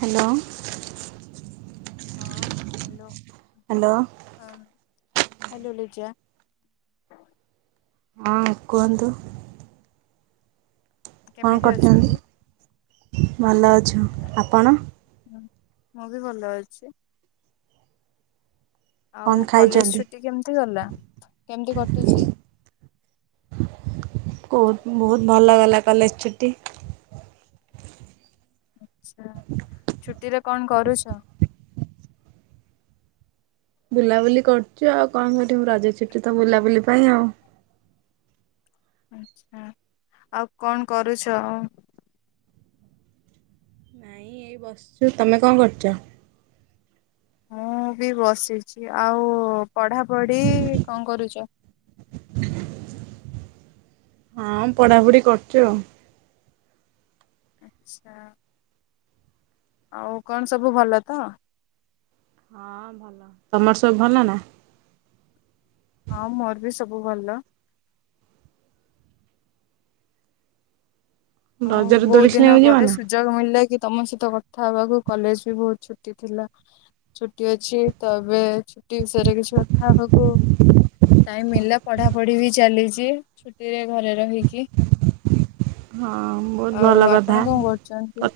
Hello. ହଁ, hello. Hello. Hello Liza. ହଁ କୁହନ୍ତୁ। କଣ କେମିତି ଅଛନ୍ତି? କରୁଚନ୍ତି ଭଲ ଅଛୁ ଆପଣ? ମୁଁ ବି ଭଲ ଅଛି। କଣ ଆଉ କଲେଜ୍ ଖାଇଛନ୍ତି? ଛୁଟି କେମ୍ତି ଗଲା, କେମ୍ତି କଟିଚି? [unintelligible] ବହୁତ୍ ଭଲ ଗଲା କଲେଜ୍ ଛୁଟି। ଆଚ୍ଛା। ଛୁଟିରେ କଣ କରୁଚ? ବୁଲାବୁଲି କରୁଚୁ ଆଉ କଣ କରିବୁ ରଜ ଛୁଟି ତ ବୁଲାବୁଲି ପାଇଁ ଆଉ। ଆଚ୍ଛା, ଆଉ କଣ କରୁଚ? ନାଇଁ ଏଇ ବସିଚୁ, ତମେ କଣ କରୁଚ? ମୁଁ ବି ବସିଚି, ଆଉ ପଢାପଢି କଣ କରୁଚ? ହଁ ପଢାପଢି କରୁଚି ଆଉ। ଆଚ୍ଛା। ଆଉ କଣ ସବୁ ଭଲ ତ? ହଁ [unintelligible] ଭଲ, ତମର ସବୁ ଭଲ ନା? ହଁ ମୋର ବି ସବୁ ଭଲ। ଆଉ ରଜରେ ଦୋଳି ବହୁତ୍ ଦିନ ଖେଳିବାକୁ ଯିବ ପରେ ନା? ସୁ ଯୋଗ ମଳିଲା କି ତମ ସହିତ କଥା ହେବାକୁ କଲେଜ୍ ବି ବହୁତ୍ ଛୁଟି ଥିଲା। ଛୁଟି ଅଛି, ତ ଏବେ ଛୁଟି ବିଷୟରେ କିଛି କଥା ହବାକୁ ଟାଇମ୍ ମିଳିଲା ପଢ଼ାପଢ଼ି ବି ଚାଲିଚି ଛୁଟିରେ ଘରେ ରହିକି। ହଁ। ବହୁତ ଭଲ ଆଉ କଥା ଆପଣ କଣ କରୁଚନ୍ତି?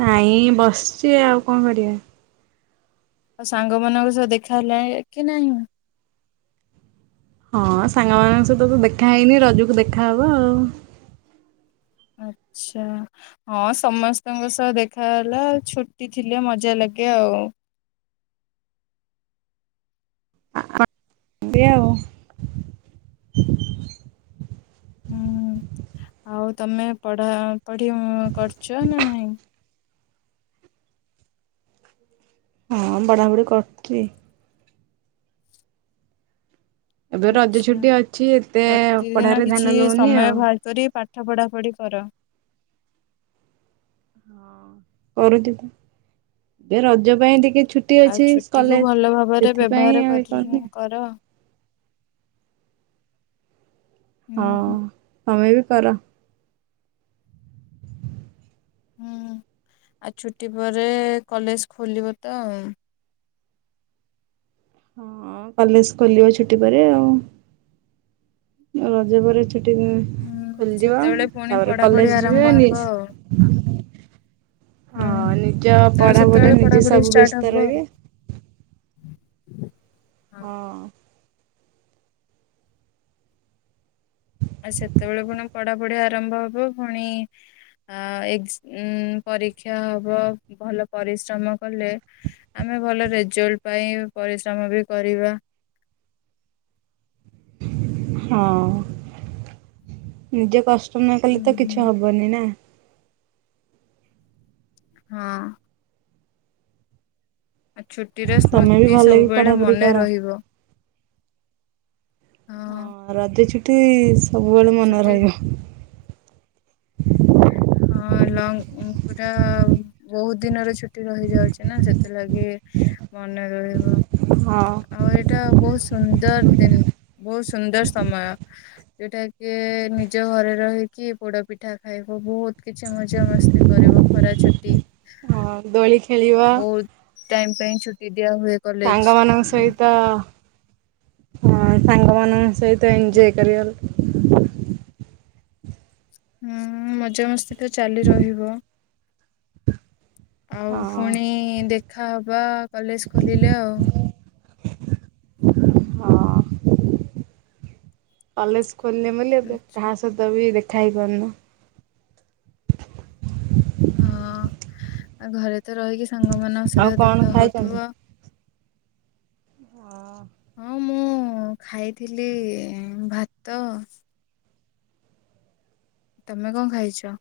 ନାଇଁ ବସ୍ଚି ଆଉ କଣ କରିଆ? ଆଉ ସାଙ୍ଗମାନଙ୍କ ସହ ଦେଖା ହେଲା କି ନାଇଁ? ହଁ ସାଙ୍ଗମାନଙ୍କ ସହିତ ତ ଦେଖା ହେଇନି ରଜକୁ ଦେଖାହବ ଆଉ। ଆଚ୍ଛା। ହଁ ସମସ୍ତଙ୍କ ସହ ଦେଖା ହେଲା ଛୁଟି ଥିଲେ ମଜା ଲାଗେ ଆଉ। [unintelligible] ଆଉ। [unintelligible] ଆଉ ତମେ ପଢାପଢି କରୁଚ ନା ନାଇଁ? ହଁ [unintelligible] କରୁଚି। ଏବେ ରଜ ଆଚ୍ଛା, ଛୁଟି ଅଛି ଏତେ ପ୍ରତିଦିନ ପଢ଼ାରେ ଧ୍ୟାନ କିଛି ଦଉନି ଆଉ। ସମୟ ବାହାର କରି ପା ଠ ପଢାପଢ଼ି କର। ହଁ। [unintelligible] ଏ ରଜ ପାଇଁ ଟିକେ ଛୁ ଟି ଆଉ ଅଛି ଛୁଟିକୁୁ କଲେଜ୍, ଭଲ ଭାବରେ ସେଥିପାଇଁ ବ୍ୟବହାର ଆଉ [unintelligible] କରୁନି। [unintelligible] ହଁ, ହୁଁ ହୁଁ ତମେ ବି କର। ହୁଁ, ଆଉ ଛୁଟି ପରେ କଲେଜ ଖୋଲିବ ତ? ହଁ, କଲେଜ ଖୋଲିବ ଛୁଟି ପରେ ଆଉ। ରଜ ପରେ ଛୁଟି ମି ହୁଁ ଖୋଲିଯିବ। ସେତେବେଳେ ପୁଣି ତାପରେ ପଢ଼ାପଢ଼ି କଲେଜ ଆରମ୍ଭ ଯିବେ ନି ହବ ଆଉ। ହଁ, ହୁଁ ନିଜ ତାପରେ ପଢାପଢ଼ି ସେତେବେଳେ ନିଜେ ପଢ଼ାପଢ଼ି ସବୁ ଷ୍ଟାର୍ଟ ହବ। ବ୍ୟସ୍ତ ରହିବେ। ହଁ। ଆଉ ସେତେବେଳେ ଫୁଣି ପଢ଼ାପଢ଼ି ଆରମ୍ଭ ହେବ, ଫୁଣି ଆ, ଏକ୍ସ-ଉମ ପରୀକ୍ଷା ହବ। ଭଲ ପରିଶ୍ରମ କଲେ ଆମେ ଭଲ ରେଜଲ୍ଟ ପାଇଁ ପରିଶ୍ରମ ବି କରିବା। ହଁ, ନିଜେ କଷ୍ଟ ନ କଲେ, ହୁଁ ତ ହୁଁ କିଛି ହବନି ନା। ହଁ। ଆ ଛୁଟିର ତମେ ବି ସ୍ମୃତି ଭଲ କି ସବୁବେଳେ ପଢାପଢି ମନେ କର। ରହିବ। ହଁ, ରଜ ଛୁଟି ସବୁବେଳେ ମନେ ଛୁଟି ରହିବ। ହଁ, ଲଙ୍ଗ ପୁରା ବହୁତ ଦିନର ଛୁ ଛୁଟି ରହିଯାଉଛି ନା, ସେଥିଲାଗି ମନେ ରହିବ। ହଁ। ଆଉ ଏଇଟା ବହୁତ ସୁନ୍ଦର ଦିନ, ବହୁତ ସୁନ୍ଦର ସମୟ। ଯୋଉଟା କି ନିଜ ଘରେ ରହିକି, ପୋଡ ପିଠା ଖାଇବ। ବହୁତ କିଛି ମଜା ମସ୍ତି କରିବ। ଖରା ଛୁଟି ହଁ, ଦୋଳି ଖେଳିବ। ବହୁତ ଟାଇମ ପାଇଁ ଛୁଟି ଦିଆ ହୁଏ। କଲେଜ ସାଙ୍ଗମାନଙ୍କ ସହିତ ହଁ, ସାଙ୍ଗମାନଙ୍କ ସହି ତ ଏନ୍‌ଜୟ କରିିବ। ହୁଁ ଉ ମ ମଜାମସ୍ତି ତ ଚାଲି ରହିବ। ଆଉ ହଁ ଫୁଣି ଦେଖାହବା କଲେଜ ଖୋଲିଲେ ଆଉ। ହଁ, କଲେଜ ଖୋଲିଲେ ବୋଲି, ଏବେ ଆଚ୍ଛା କାହା ସହିତ ବି ଦେଖା ହେଇପାରୁନା। ହଁ, ଆ, ଘରେ ତ ରହିକି ସାଙ୍ଗମାନଙ୍କ ଆଉ ସହିତ କଣ ଦେଖା ଖାଇଛନ୍ତି? ହଉଥିବ। [inaudible] ହଁ, ମୁଁ ଖାଇଥିଲି ଭାତ ତମେ କଣ ଖାଇଛ?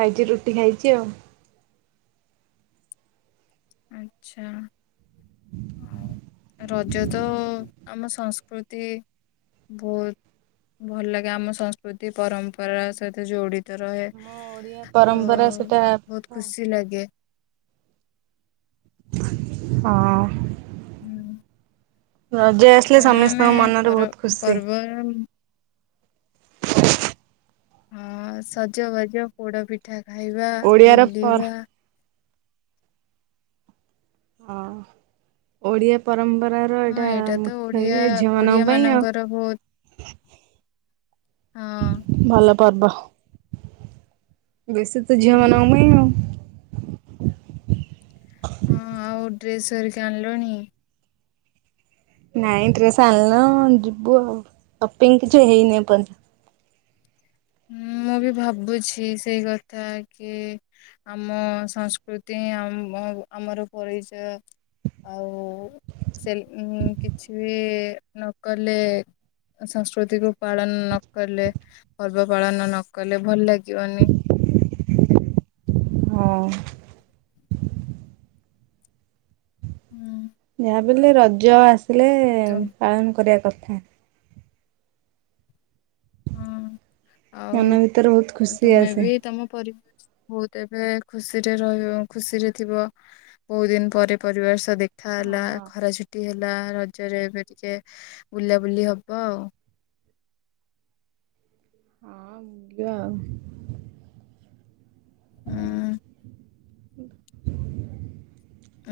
ଖାଇଛି, ରୁଟି ଖାଇଛି ଆଉ। ଆଚ୍ଛା। ଆଉ ରଜ ତ ଆମ ସଂସ୍କୃତି ବହୁତ ଭଲ ଲାଗେ, ଆମ ସଂସ୍କୃତି ପରମ୍ପରା ସହିତ ଯୋଡି ରହେ, ଆମ ଓଡିଆ ତ ପରମ୍ପରା ସେଟା ହଁ ବହୁତ ଖୁସି ଲାଗେ। ହଁ। ହୁଁ ରଜ ଆସିଲେ ତେଣୁ ଆମେ ସମସ୍ତଙ୍କ ମନରେ ପର ବହୁତ ଖୁସି। [unintelligible] ହଁ, ସଜବାଜ, ପୋଡ଼ ପିଠା ଖାଇବା, ଓଡ଼ିଆର ପର ବୁଲିବା ହଁ, ଓଡିଆ ପରମ୍ପରା ର ହଁ ଏଇଟା ତ ମୁଖ୍ୟ, ଓଡିଆ ଇଏ ଓଡିଆ ଝିଅମାନଙ୍କ ପାଇଁ ଆଉ। [unintelligible] ହଁ। ଭଲ ପର୍ବ। ବେଶୀ ତ ଉଁ ଝିଅମାନଙ୍କ ପାଇଁ ଆଉ। ହଁ, ଆଉ ଡ୍ରେସ୍ ଅରିକା ଆଣିଲଣି? ନାଇଁ ଡ୍ରେସ ଆଣନୁ ଯିବୁ ଆଉ। ସପିଙ୍ଗ୍ କିଛି ହେଇନି ଏପନ୍ଦ ହଁ, ମୁଁ ବି ଭାବୁଛି ସେଇ କଥା କି ଆମ ସଂସ୍କୃତି ଆମ ଆମର ପରିଚୟ। ଆଉ ସେଲେ କିଛି ବି ନକଲେ ସଂସ୍କୃତିକୁ ପାଳନ ନକଲେ ପର୍ବ ପାଳନ ନ କଲେ ଭଲ ଲାଗିବନି। ହଁ। ହୁଁ। ଯାହାବି ବେଲେ ରଜ ଆସିଲେ ତ ପାଳନ କରିବା କଥା। ହଁ ମନ ଭିତରେ ବହୁତ ଆଉ ଖୁସି ତୁମେ ଆସେ। ଏବେ ତମ ପରିବାର ବହୁତ ଏବେ ଖୁସିରେ ରହିବ ଖୁସିରେ ଥିବ। ବହୁଦିନି ପରେ ପରିବାର ସହ ଦେ ଖା ହେଲା, ହଁ। ଖରା ଛୁଟି ହେଲା ହେଲା ରଜରେ ଏବେ ଟିକେ ବୁଲାବୁଲି ହବ ଆଉ। ହଁ ବୁଲିବା ଆଉ। ହୁଁ।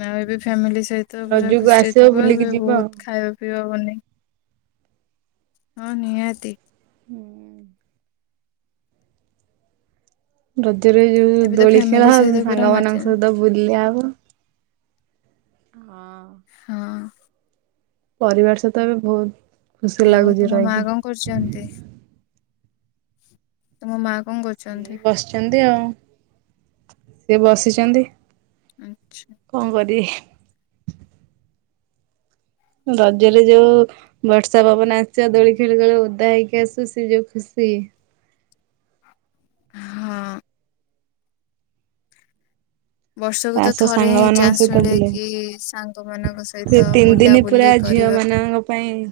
ଆଉ ଏବେ ଫ୍ୟାମିଲି ସହିତ ପୁରା ରଜକୁ ଖୁସିରେ ଆସିବ ଥିବ ବୁଲିକି ଏବେ ଯିବ ଆଉ। ବହୁତ ଖାଇବା ପିଇବା ବନେଇ ହଁ ନିହାତି। ହୁଁ ଉଁ ରଜରେ ଯୋଉ ଏବେ ତ ଦୋଳି ଖେଳ ଫ୍ୟାମିଲି ହବ, ସହିତ ପୁରା ସାଙ୍ଗ ମଜା ମାନାନଙ୍କ ସହିତ ବୁଲିଆ ହବ। ହଁ। ହଁ। ପରିବାର ସହିତ ଏବେ ବହୁତ ଖୁସି ଲାଗୁଛି ରହିକି। କରୁଚନ୍ତି ତମ ମାଁ କଣ କରୁ ସିଏ ବସିଛନ୍ତି ଆଉ‌। ସିଏ ବସିଚନ୍ତି। ଆଚ୍ଛା। କଣ କରିବେ? ରଜରେ ଯୋଉ ବର୍ଷା ପବନ ଆସିବା ଦୋଳି ଖେଳୁ ଖେଳୁ ଓଦା ହେଇକି ଆସୁ ସେ ଯୋଉ ଖୁସି। ହଁ। ବର୍ଷକୁ ତା ତ ସହ ଥରେ ହିଁ ସାଙ୍ଗମାନଙ୍କ ଚାନ୍ସ ସହିତ ମିଳେ ବୁଲେ କି ସାଙ୍ଗ ମାନଙ୍କ ସହିତ ବୁଲା ବୁଲି ଝିଅମାନଙ୍କ ପାଇଁ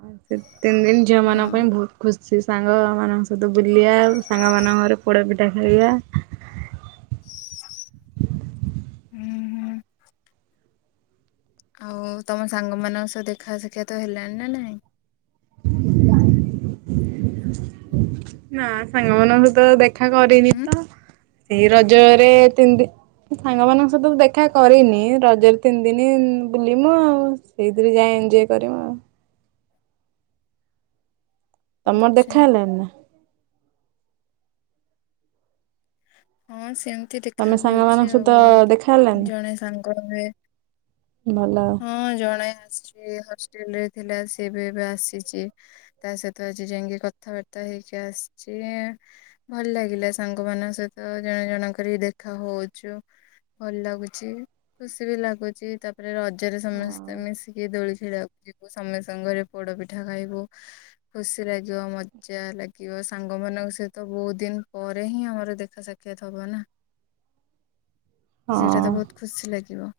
ହଁ ସେତେ ଦିନ ହଁ ଝିଅମାନଙ୍କ ପାଇଁ ବହୁତ ଖୁସି। ସେ ସାଙ୍ଗମାନଙ୍କ ସହିତ ବୁଲିବା ସାଙ୍ଗମାନଙ୍କ ଘରେ ପୋଡା ପିଠା ଖାଇବା। ହୁଁ ହୁଁ। ଆଉ ତମ ସାଙ୍ଗମାନଙ୍କ ସହ ଦେଖା ସଖ୍ୟାତ ହେଲାଣି ନା ନାଇଁ? ନା ସାଙ୍ଗମାନଙ୍କ ତ ଦେଖା କରିନି ହୁଁ ତ। ସେଇ ରଜରେ ତିନି ଦି ସାଙ୍ଗମାନଙ୍କ ସହିତ ଦେଖା କରିନି ରଜରେ ତିନି ଦିନ ବୁଲିବୁ ଆଉ। ସେଇଥିରେ ଯାଏ ଏଞ୍ଜୟ କରିମୁ ଆଉ। ତମର ଆଚ୍ଛା ଦେଖା ହେଲାଣି ନା? ହଁ ସେମିତି ଦେଖା ତମେ ହଉଚି ସାଙ୍ଗମାନଙ୍କ ସହିତ ଆଉ। ଦେଖା ହେଲାନି ଜଣେ ସାଙ୍ଗ ହୁଏ। ଭଲ ଆଉ। ହଁ ଜଣେ ଆସିଚ ହଷ୍ଟେଲ ରେ ଥିଲା ସେ ଏବେ ଏବେ ଆସିଚି। ତା ସହିତ ଆଜି ଯାଇକି କଥାବାର୍ତ୍ତା ହେଇକି ଆସିଚ। ଭଲ ଲାଗିଲା ସାଙ୍ଗ ମାନାନଙ୍କ ସହିତ ଜଣେ ଜଣ କରି ଦେଖା ହଉଚୁ। ଭଲ ଲାଗୁଛି ଖୁସି ବି ଲାଗୁଛି ତାପରେ ର ଜରେ ସମସ୍ତେ ମିଶିକି ଦୋଳି ଖେଳିବାକୁ ଯିବୁ ସମସ୍ତଙ୍କ ଘରେ ପୋଡପିଠା ଖାଇବୁ। ଖୁସି ଲାଗିବ ମଜା ଲାଗିବ ସାଙ୍ଗମାନଙ୍କ ସହିତ ବହୁତ୍ ଦିନ ପରେ ହିଁ ଆମର ଦେଖା ସା କ୍ଷାତ ହବନା ସେଇଟା ହଁ। ତ ବହୁତ ଖୁସି ଲାଗିବ।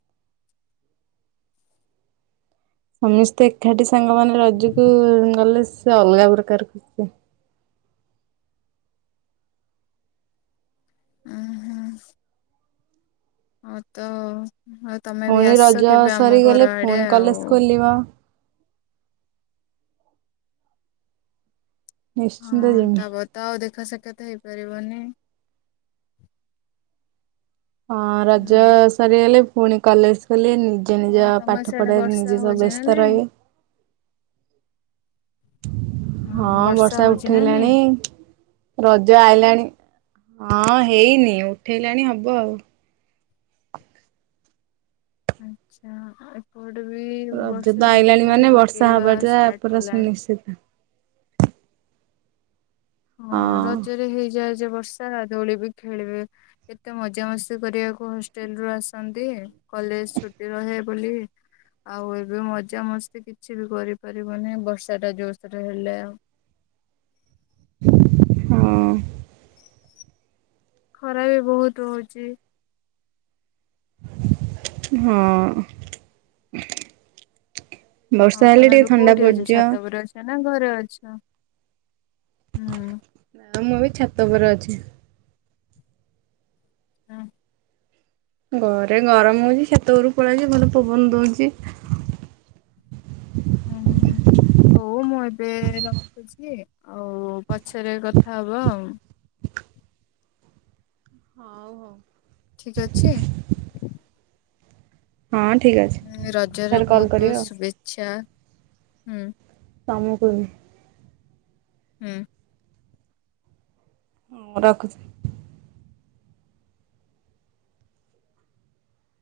ସମିସ୍ତେ ଏକାଠି ସାଙ୍ଗମାନେ ରଜୁକୁ ଗଲେ ସେ ଅଲଗା ପ୍ରକାର ଖୁସି। ଅଁ ହଁ। ଆଉ ତ ଆଉ ତମେ ବି ପୁଣି ରଜ ଆସ କେବେ ଆମ ସରିଗଲେ ଘରଆଡେ ପୁଣି ଆଉ। କଲେଜ ଖୋଲିବ ନିଶ୍ଚିନ୍ତ ହଁ ଯିମି। ତାପରେତ ଆଉ ଦେଖା ସାକ୍ଷାତ ହେଇ ପାରିବନି। ହଁ ରଜ ହୁଁ ସରିଗଲେ ଫୁଣି କଲେଜ ଖୋଲିବେନି। ନିଜ ହଁ ନିଜ ତମର ପାଠ ସିଆଡେ ପଢାରେ ବର୍ଷା ନିଜେ ସବୁ ହଉଛି ନା ବେସ୍ତ ନାଇଁ ରହିବେ। ହଁ ବର୍ଷା ହଉଛି ନା ଉଠେଇଲାଣି। ନାଇଁ ରଜ ଆଇଲାଣି ହଁ ହେଇନି ଉଠେଇଲାଣି ହବ ଆଉ। ଆଚ୍ଛା ଏପଟେ ବି ରଜ ବର୍ଷା ତ ଆଇଲାଣି ଝିପଝିପି ପକେଇବା ଷ୍ଟାର୍ଟ କଲାଣି। ସେଟା। ହଁ ରଜରେ ହେଇଯାଏ ଯେ ବର୍ଷା ଦୋଳିିବି ଖେଳିବି। ଏତେ ମଜାମସ୍ତି କରିବାକୁ ହଷ୍ଟେଲ ରୁ ଆସନ୍ତି କଲେଜ ଛୁଟି ରହେ ବୋଲି। ଆଉ ଏବେ ମଜା ମସ୍ତି କିଛି ବି କରିପାରିବନି ବର୍ଷା ଟା ଜୋରସୋର ହେଲେ ଆଉ। ହୁଁ। ଖରା ବି ବହୁତୁ ହୋଉଛି। ହୁଁ। ବର୍ଷାହେଲେ ଟିକେ ଥଣ୍ଡା ପଡିଯିବ। ଏଇନା ଘରେ ଅଛ ହୁଁ। ଆ ମୁଁ ବି ଛାତ ଉପରେ ଅଛି। ହଁ। ଘରେ ଗରମ ହଉଚି ଛାତ ଉପରୁକୁ ପଳେଇଆଇଚି ଭଲ ପବନ ଦଉଛି। ହୁଁ ହୁଁ। ହଉ ମୁଁ ଏବେ ରଖୁଛି ଆଉ ପଛରେ କଥା ହବା ଆଉ। ହଉ ହଉ। ଠିକ୍ ଅଛି? ହଁ ଠିକ୍ ଅଛି। ହୁଁ ରଜର ସାର୍ କଲ୍ ବହୁତ କରିବେ ବହୁତ ଆଉ ଶୁଭେଚ୍ଛା ହୁଁ। ତମୁକୁ ବି। ହୁଁ। ହଁ ରଖୁଛି।